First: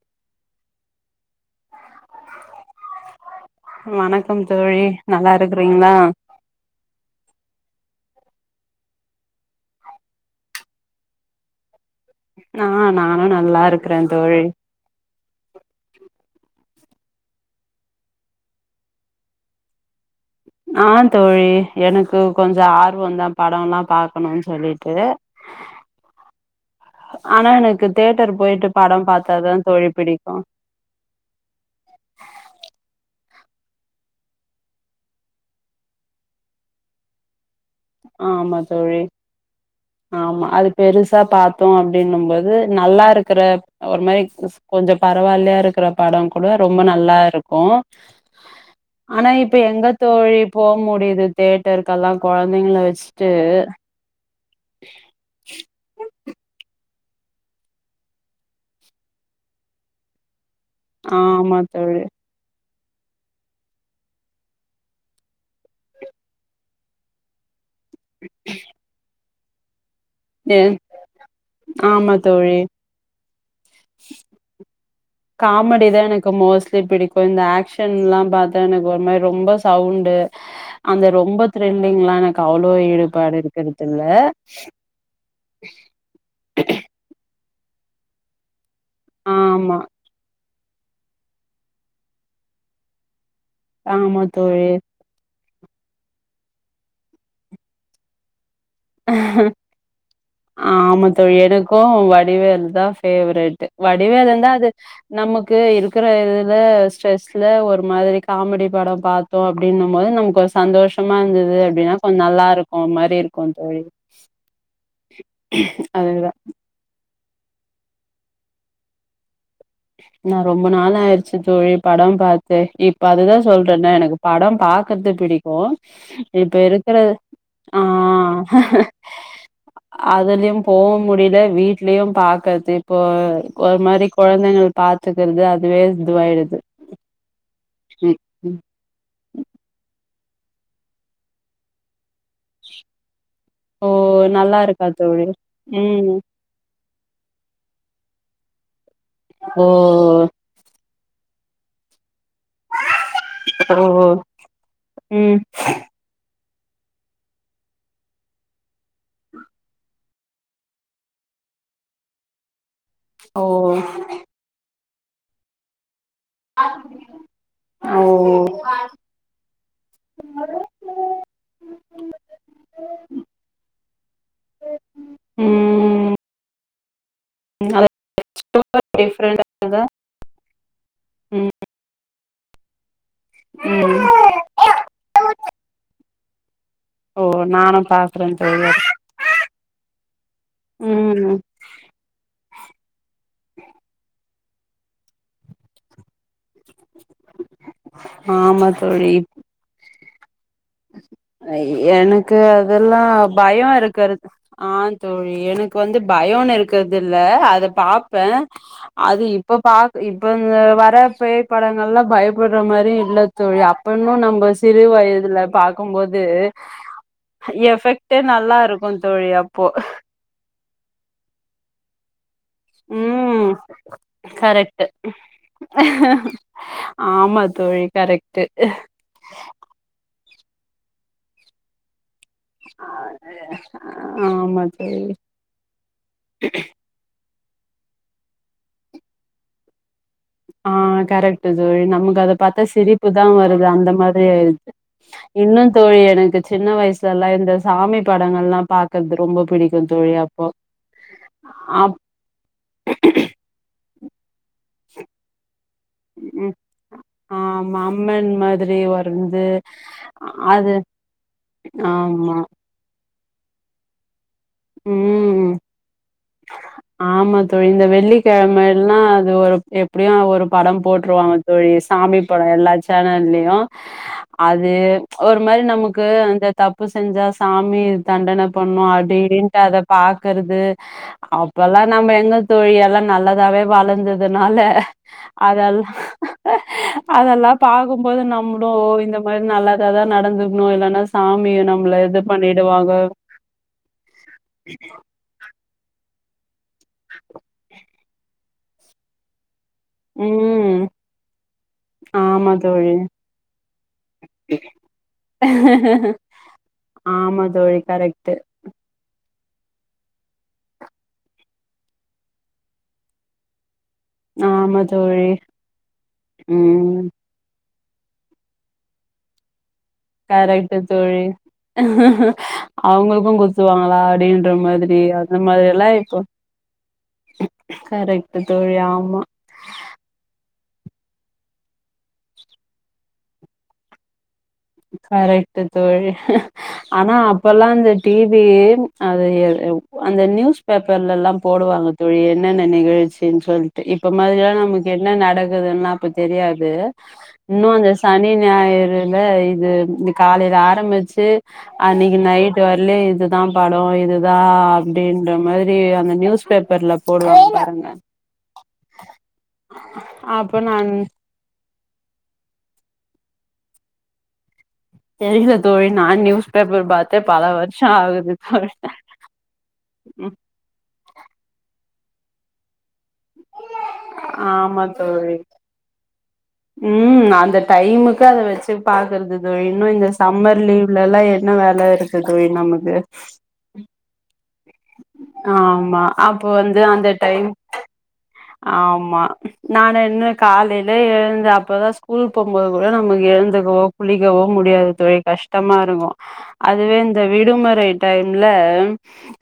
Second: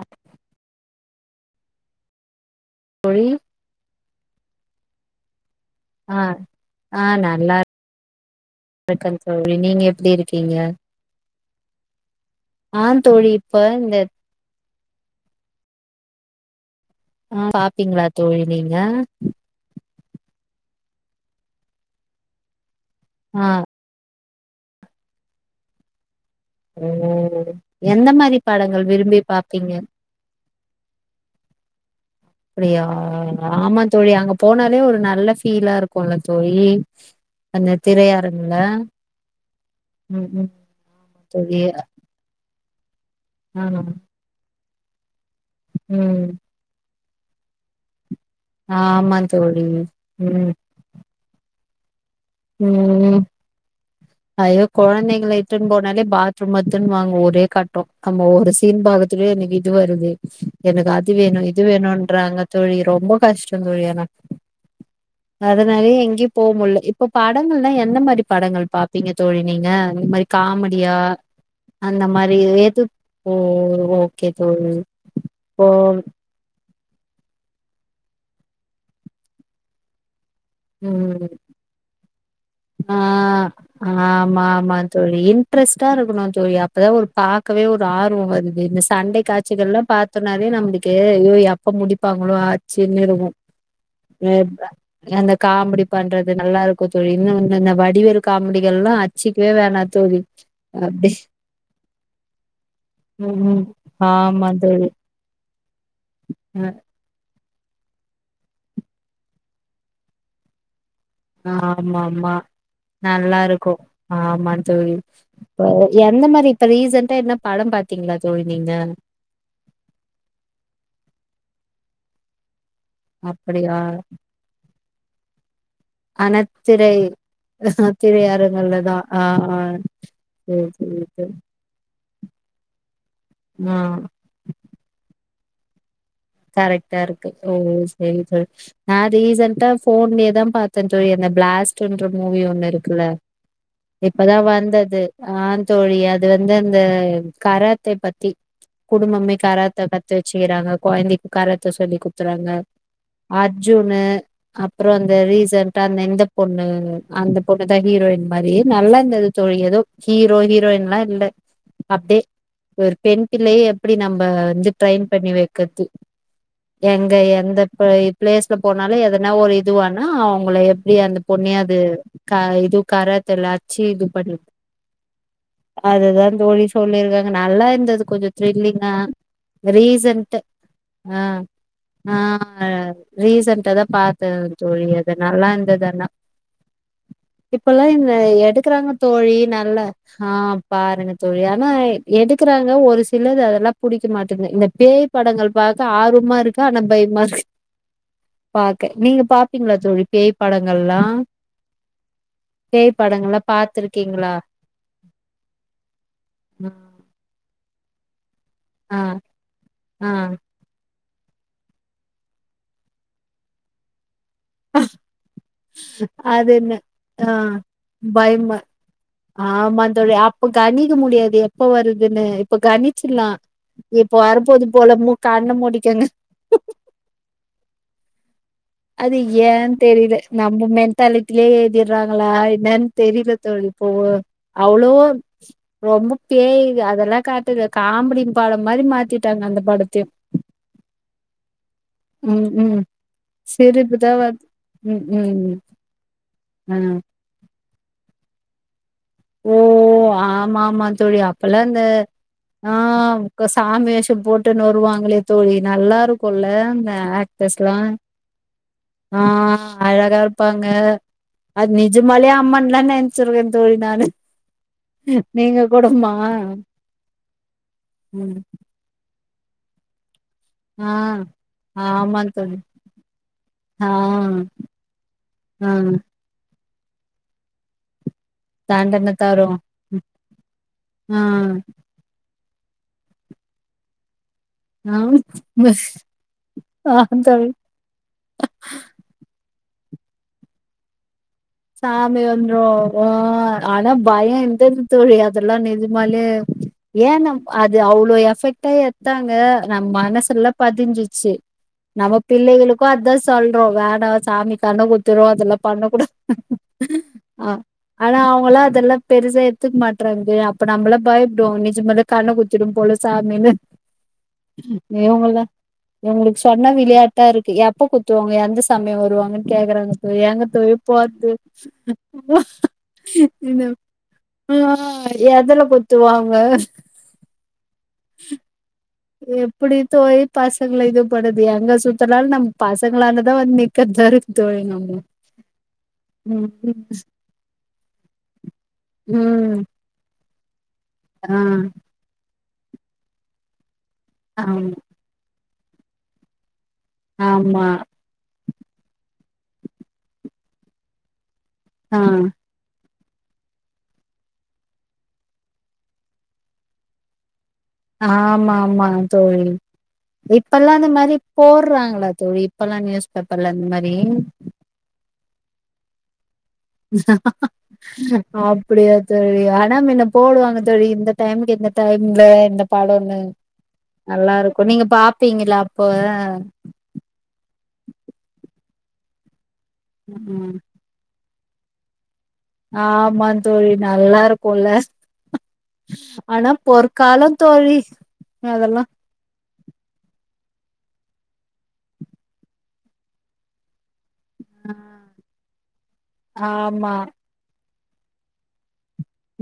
அ தோழி வணக்கம் தோழி நல்லா இருக்கறீங்ளா ஆ அ நல்லார்ருக்கன் தோழி நீங்க எப்டி இருக்கீங்க ஆ நானு தோழி இப்ப நல்லா இந்த இருக்கறன் தோழி ஆ பாப்பீங்ளா தோழி நீங்க ஆ தோழி எனக்கு கொஞ்சோ ஆர்வோந்தா ஆ படோல்லா பா க்கணுனு சொல்லிட்டு ஓ ஆனா எனக்கு எந்த தேட்டர் மாரி போயிட்டு படங்கள் படம் விரும்பி பார்த்தா தா பாப்பீங்க தோழி பிடிக்கு அப்டியா ஆமா தோழி அங்க போனாலே ஒரு நல்ல ஃபீலா இருக்குல்ல தோழி வந்து ஆமா தோழி ம் ஆமா ம் அது பெருசா தோழி பாத்தோ ப்டினும் போது நல்லா இருக்குற ஆ ஒரு மாரி க் கொஞ்ச பரவா இல்லையா இருக்குற பட ம் கூட ரொம்ப நல்லா இருக்கு ஆமா ஆனா இப்ப தோழி எங்க தோழி ம் போ முடியுது தேட்டர்க்கெல்லா கொழ ம் ஐயோ கொழந்தைங்கள இட்டுன் போனாலே பாத்ரூம் வர்துன்னு வாங்கோ ஒரே கட்டோ நம்ம ஒரு சீன் பாக்க துவே எனக்கு இது வருது எனக்கு அது வேணு ஆமா இது தோழி வேணுன்றாங்க தோழி ரொம்ப கஷ்டொந்தோழி ஆனா அதனாலே எங்கயு போமுல்ல இப் போ படங்கள்லா என்ன மாரி படங்கள் பாப்பீங்க தோழி நீங்க இந்த மாரி ஏ காமெடியா அந்த ஆமா மாரி தோழி ஏது ஓ ஓகே தோழி இப்போ காமடி தா எனக் கு மோஸ்ட்லி பிடிக்கு இந்த ஆக்ஷன்லா பாத்தா எனக்கு ஒரு மாரி ரொம்ப சவுண்டு அந்த ம் ரொம்ப த்ரில்லிங்லா எனக்கு அவ்ளோ ஆ ஈடுபாடு இருக்குறதில்ல ஆமா ஆமா தோழி இன்ட்ரஸ்டா இருக்கனு தோழி அப்பதா ஒரு பாக்கவே ஒரு ஆர்வோ வருது இந்தச் சண்டை ஆமா காச்சிகள்லா பாத்தோனாவே நம்ளுக்கு ஐயோ எப்ப முடிப்பாங்களோ ஆச்சுன்னு இருக்கு ஆமா ம் தோழி அந்த காமெடி பண்றது நல்லா இருக்கு தோழி இன்னு வந்து இந்த வடிவேலு காமெடிகள்லா அச்சுக்கவே வேணா தோழி ஆமா அப்டி தோழி எனக்கு வடிவேல் தா ஃபேவ்ரட் ம் வடிவேல் ஆமா இருந்தா அது தோழி நமக்கு இருக்குற இதுல ஸ்ட்ரெஸ்ல ஒரு மாதிரி காமெடி படோ பாத்தோ அப்டின்னும்போது நமக்கு ஒரு சந்தோஷமா இந்தது அப்டின்னா ஆமா கொஞ்ச ஆமா நல்லா இருக்கு மாரி இருக்கு தோழி ஆமா தோழி அ எந்த அதுதா மாரி இப்ப ரீசன்டா என்னா பட பாத்தீங்களா தோழி நீங்க நா ரொம்ப நாள் ஆயிடுச்சு தோழி பட பாத்தே இப்ப அதுதா அப்படியா சொல்றன்னே எனக்கு பட பாக் கர்து பிடிக்கு இப்ப இருக்குற அனத்திரை ஆ திரையரங்கல்லதா ஆ ஆ அதுலயு சேரி போவ சேரி சேரி முடியில வீ ட்லயு பாக்கறது இப்போ ஆ ஒரு மாரி கொழந்தைங்கள் பாத்துக்குறது அதுவே இதுவாயிடுது கரெக்டா இருக்கு ஓ ம் சேரி சேரி ம் நா ரீசண்டா ஃபோன்லேயேதா பா துன்ருக்கே இந்த பிளாஸ் டுன்ற மூவி ஒன்னு இருக்குல ஓ இப்பதா நல்லா இருக்கா வந்தது தோழி ஆ தோழி ம் அது ந்து அந்த கராத்தே பத்தி குடும்பமே ஓ கராத்த கத்து வெச்சுக்குறாங்க கொழந்தை காரத்த சொல்லி குத்துறாங்க ஓ அர்ஜுனு அப்பற அந்த ம் ரீசன்டா அந்த இந்தப் பொண்ணு அந்த பொண்ணுதா ஹீரோயின் மாரியே நல்லா இந்தது தோழி எதோ ஹீரோ ஹீரோயின்லா இல்ல அப்டே ஒரு பெண் ஓ பிள்ளைய எப்டி நம்ப வந்து ட்ரைன் பண்ணி வைக்கர்து எங்க ஓ எந்தப்போய் பிளேஸ்ல போனாலு எதனா ஒரு இதுவானா அவங்கள எப்டி அந்த பொண்ணே அது கா இது கராத்தெல்ல அச்சு இது பண்ணு ம் அதுதா தோழி சொல்லி இருக்காங்க நல்லா அது இருந்தது கொஞ்ச த்ரில்லிங்கா டிஃப்ரெண்டா ரீசன்ட்டு ஆ ம் ஆ ரீசன்டாதா ம் பா தே ஒரு தோழி அது நல்லா இருந்தது ஆனா ஓ நானு இப்பல்லா இந்த பாக்குறே தோழி எடுக்குறாங்க தோழி நல்ல ஹா பாருங்க ம் தோழி னா எடுக்குறாங்க ஒரு சிலரு அதெல்லா புடிக்க மாட்டுது இந்த பேய் படங்கள் பாக்க ஆர்வமாருக் கு ஆனா பயமாருக்கு ஆமா பாக்க நீங்க பாப்பீங்ளா தோழி பேய்ப் படங்கள் எ எனக்கு அதெல்லா படங்கள்லா பயோ இருக்கறத் பாத்துருக்கீங்களா ஆ தோழி எனக்கு வந்து பயோன்னு இருக்கிறதில்ல அத பாப்பே ஆ அது இப்ப பாக்கு ஆ இப்ப இந்த வரப் பேய்ப் படங்கள்லா பயப்படுற மாரி இல்ல தோழி அப்பன்னு நம்ப சிறு வயதுலப் அதென்ன ஆ எஃபெக்ட்டே நல்லா பயமா இருக்கு தோழி அப்போ ஆமாந்தோழ் ழி அப்ப கணிக்க முடியாது எப்ப வருதுன்னு இப் இப்ப கனிச்சில்லா ம் இப்போ வரபோது கரெக்ட் போல மூக் கண்ண மூடிக்கங்க ஆமா தோழி கரெக்ட்டு அது ஏன் தெரியல நம்ம மெண்டலிட் ட்டிலே எழுதிறாங்களா என்னன்னு தெரியல தோழி இப்போவு ஆமா அவ்ளோ தோழி ரொம்ப பேய் இது அதெல்லா காட்டுல காமெடிம் பாடம் மாரி மாத்திட்டாங்க அந்த பாடத்தையு ஆ கரெக்ட்டு தோழி நமக்கு அத ம் பாத்தா ம் சிரிப்பு தா வருது அந்த சிரிப்புதா மாரி வருது ஆயிடுச் ம் ம் இன்னு தோழி எனக்கு ஆ சின்ன வயசுல எல்லா இந்த சாமி படங்கள்லா பாத் க்குறது ரொம்ப ஓ பிடிக்கு தோழி அப்போ ஆமா ஆமா தோழி அப்பல்லா இந்த ஆப் ஆ இப்ப சாமி வேஷோ போட்டுன்னு வருவாங்களே தோழி நல்லா இருக்குல்ல ம் இந்த ஆக்டர்ஸ்லா ஆமா அம்மன் மாதிரி ஆ வர்ந்து அழகா இருப்பாங்க அது அது நிஜமலே ஆமா அம்மன்லா நெனச்சிருக்வே தோழி நானு ம் நீங்க குடம்மா ஆமா தோழி இந்த வெள்ளிக்கெழம எல்லா அது ஒருப் எப்டியு ஒருப் படம் ஆ போட்ருவாங்க தோழி சாமி ஆமா படோ தோழி எல்லா சேனல்லயு ஆ அது ம்ச் ஒரு மாரி ஆ நமக்கு அந்த தப்பு செஞ்சா சாமி தண்டனப் பண்ணோ தாண்டன அடி தரு இடின்ட்டு அத பாக்கறது ஆ எல்லா நம்ம எங்க தோழி எல்லா நல்லதாவே வாழ்ந்ததுனால ஆ ஆ அதெல்லா ஆ தோழி அதெல்லாப் பாக்கும்போது நம்முடு ஓ இந்த மாரி நல்லதாதா நடந்துர்க்கணு இல்லன்னா சாமி வந் சாமி வந்துரு ஆ ஆனா பயோ இந்தன் தோழி அத் இதெல்லா நிஜமாலே ம்ச் ஏன்னா அது அவ்ளோ எஃபெக்ட்டா எத்தாங்க நம் மனசுல்ல ம் பதிஞ்சிச்சு நம்ம ஆமா பிள்ளைகளுக்கு தோழி அததா சொல்றோ வேணா சாமி கண்ண குத்திரு அதெல்லா பண்ண கூடாத் ஆமா ஆ தோழி ஆனா கரெக்ட்டு அவங்கள்லா இதெல்லா பெருசா எத்துக்க மாட்றாங்கது அப்ப நம்மள பயப்படுவோ நிஜமலே கண்ண குத்திடும் போல சாமின்னு ஆமா தோழி இவங்களா இவங்களுக்கு சொன்ன ம் விளையாட்டா இருக்கு யாப் ப்ப குத்துவாங்க எந்த சாமி வருவாங்கன்னு கேக்குறாங்க தோழி ஏங்கத் கரெக்ட்டு தோழிப் தோழி பாத்து அவங்களுக்கும் இன்னு குத்துவாங்களா அப்டின்ற ஆ மாதிரி அந்த எதல மாதிரில்லா பொத்து இப்போ வாங் வ கரெக்ட்டு தோழி ஆம் எப்புடி தோயி பசங்கள இது படுது எங்க சுத்தினாலு நம்ம பசங்களாலதா வந்து நிக்கர் தருக் தோழி [unintelligible] க் கரெக்ட்டு தோழி ம் ஆனா அப்பல்லா இந்த டிவி அது எ ம் எம் அந்த நியூஸ் பேப்பர்ல எல்லா ஆ போடுவாங்க தோழி என்னென்ன நிகழ்ச்சின் சொல்ட்டு இப்ப ஆமா மாதிரியான முக் என்ன நடக்குதுன்லா அப்ப தெரியாது ஆமா இன்னு அந்த சனி ஞாயிறுல இத் இது இன்னிக்கு காலையில ஆரம்மிச்சு ஆ அன்னைக்கு நைட் பியார்ளே இது தா படோ இதுதா அப்டின்ற மாதிரி அந்த நியூஸ் பேப்பர்ல போடுவாங்க பாருங்க ஆனா ஆமா ஆமா தோழி அப்ப இப்பெல்லா அந்த நான் மாரி போடுறாங்களா தோழி இப்பல்லா நியூஸ் பேப்பர்ல அந்த மாரி தெரில தோழி நா நியூஸ் பேப்பர் பாத்தே பல வருஷம் ஆகுது அப்டியா தோழி ஆனா மின்ன போடுவாங்க தோழி இந்த டைமுக்கு எந்த டைம்ல இந்த படம்னு நல்லா இருக்கு ஆமா நீங்க தோழி பாப்பீங்களா அப்ப ம் அந்த டைமுக்கு அத வச்சு பாக்குறது தோழி இன்னு இந்த ம் சம்மர் லீ் வ் லலா என்ன வேல இருக்கு தோழி நமக்கு ஆமா தோழி நல்லா இருக்குல்ல ஆமா அப்ப ஆனா வந்து அந்த பொற்காலோ டைம் தோழி அதெல்லா ஆமா நானு என்ன காலைல எழுந்து அப்போதா ஸ்கூல் போகுபோது கூட நமக்கு எழுந்துக்குவோ குளிக்கவோ முடியாது தோழி கஷ்டமா இருக்கு ஆமா அதுவே இந்த விடுமுறை டைம்ல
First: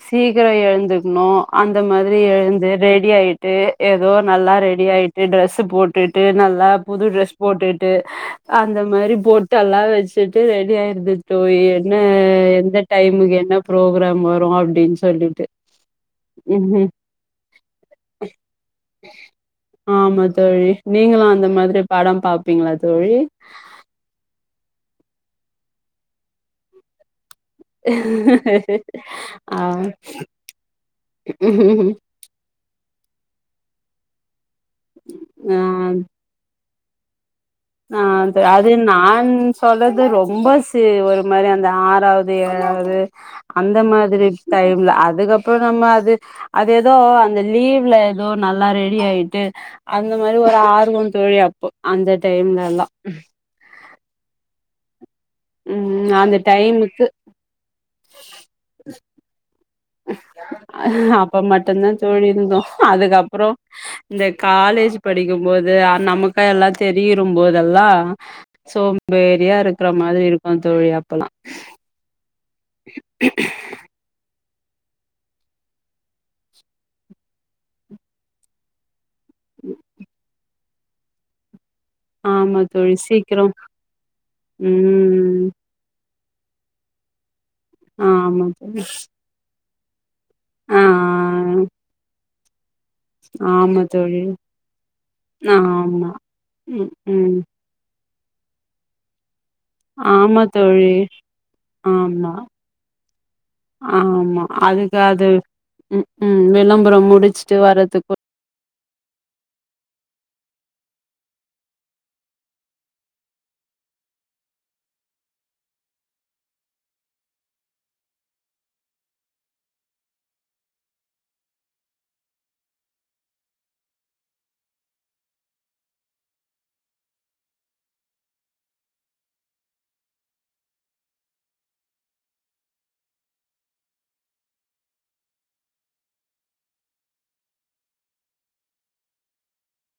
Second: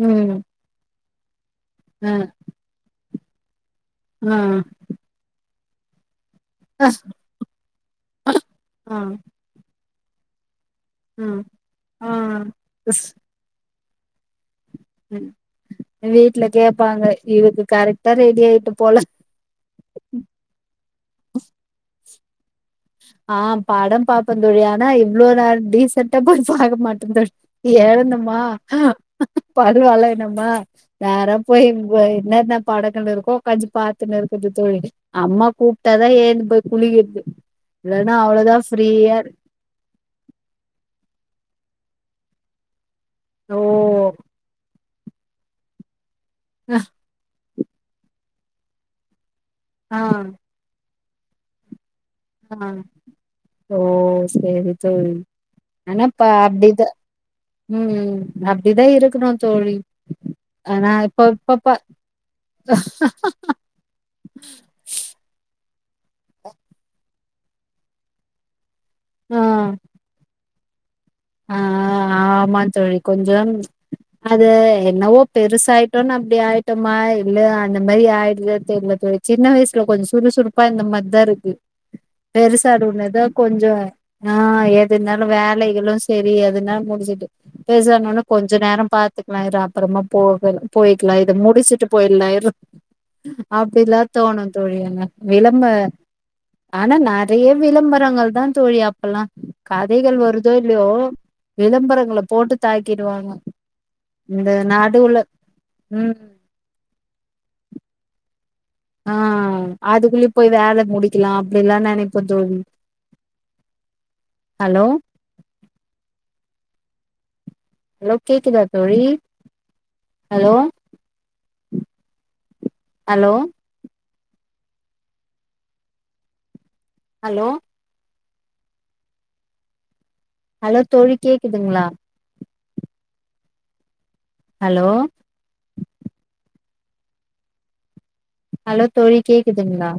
ம் சீக்கிர எழுந்துக்கணு அந்த மாதிரி ம் எழுந்து ரெடி ஆயிட்டு ஏதோ நல்லா ம் ரெடி ஆயி டு ட்ரெஸ் போட்டுட்டு நல்லா அ புது ட்ரெஸ் போட்டுட்டு அந்த ம் மாரி போ டல்லா வச்சுட்டு ரெடி ஆயிருது ம் தோழி என்ன ஆ எந்த டைமுக்கு என்ன ப்ரோக்ராம் வரும் அ எ வீட்ல கேப்பாங்க இதுக்கு கரெக்டா ரெடி ஆயிட்ட போல ஆமா தோழி நீங்களு அந்த மாதிரி படம் பாப்பீங்களா தோழி ஆ படம் பாப்பேன் தோழி ஆனா இவ்ளோ நாள் டீசண்டா போய் பாக்க மாட்டே தோழி எழுந்தமா ஆ பல்வெலக்குனமா நேரா போயி என்னன படக்கன்டு இருக்கோ கொஞ்ச பாத்துன்னு இருக்குது தோழி அம்மா ஆ கூப்பிட்டாதா ஏந்து போய் குழி இருக்கு ஆ அது அது நான் சொல்றது ரொம்ப சி ஒரு மாதிரி அந்த ஆறாவது ஏழாவது ஓ அந்த மாதிரி டைம்ல அதுக்கப்புற நம்ம அது அது ஏதோ அந்த லீவ்ல ஏதோ நல்லா ரெடி ஆயிட்டு ஆ அந்த மாரி ஒரு ஆர்வோ தோழி அப்போ அந்த ஆ டைம்லல்லா ஓ சேரி தோழி ஆனா ம் இப்ப அந்த அப்டிதா டைமுக்கு ம் ம் அப்டிதா இருக்கணு தோழி ஆனா இப்ப அப்ப இப்பப்ப மட்டுந்தா தோழி இருந்தோ அதுக்கப்புற இந்த காலேஜ் படிக்கும் போது அ நமக்கு எல்லா தெரியுரும் போதெல்லா ஆ சோம்பேறியா இருக்கற மாதிரி இருக்கா தோழி அப் ஆ ஆமா தோழி கொஞ்சம் அது என்னவோ பெருசாயிட்டோனு அப்டி ஆயிட்டோமா இல்ல அந்த மாரி ஆய்டுதா தெரில தோழி சின்ன வயசுல கொஞ்ச சுறுசுறுப்பா இருந்த மாரி தா இருக்கு ஆமா தோழி பெருசாடுனதா சீக்கிரம் கொஞ்ச ஆ எதுனாலு ம் வேலைகளு தெரியாதுனா முடிச்சுட்டு பெருஸ் ஆன ஒட்ன ஆமா கொஞ்ச நேர தோழி பாத்துக்கலாம் இரு அப்புறமா போக ஆ போயிக்கலா இத முடிச்சுட்டு போயிடலா இரு ஆமா அப்டில்லா தோழி தோணு தோழி என்ன விளம்ப ஆமா ம் ஆனா ம் நெறய விளம்பரங்கள் தா தோழி அப்பல்லா கதைகள் ஆமா வருதோ லயோ தோழி விளம்பரங்கள ஆமா போட்டு தாக்கிடுவாங்க ஆமா இந்த அதுக்கு நடுவுல அது ம் விளம்பரம் முடிச்சுட்டு வர்றதுக்கு ஆ அதுக்குள்ளய போ வேல முடிக்கலா அப்டில்லா நினப்போ தோழி ஹலோ ஹலோ கேக்குதா தோழி ஹலோ ஹலோ ஹலோ ஹலோ தோழி கேக்குதுங்ளா ஹலோ ஹலோ தோழி கேக்குதுங்ளா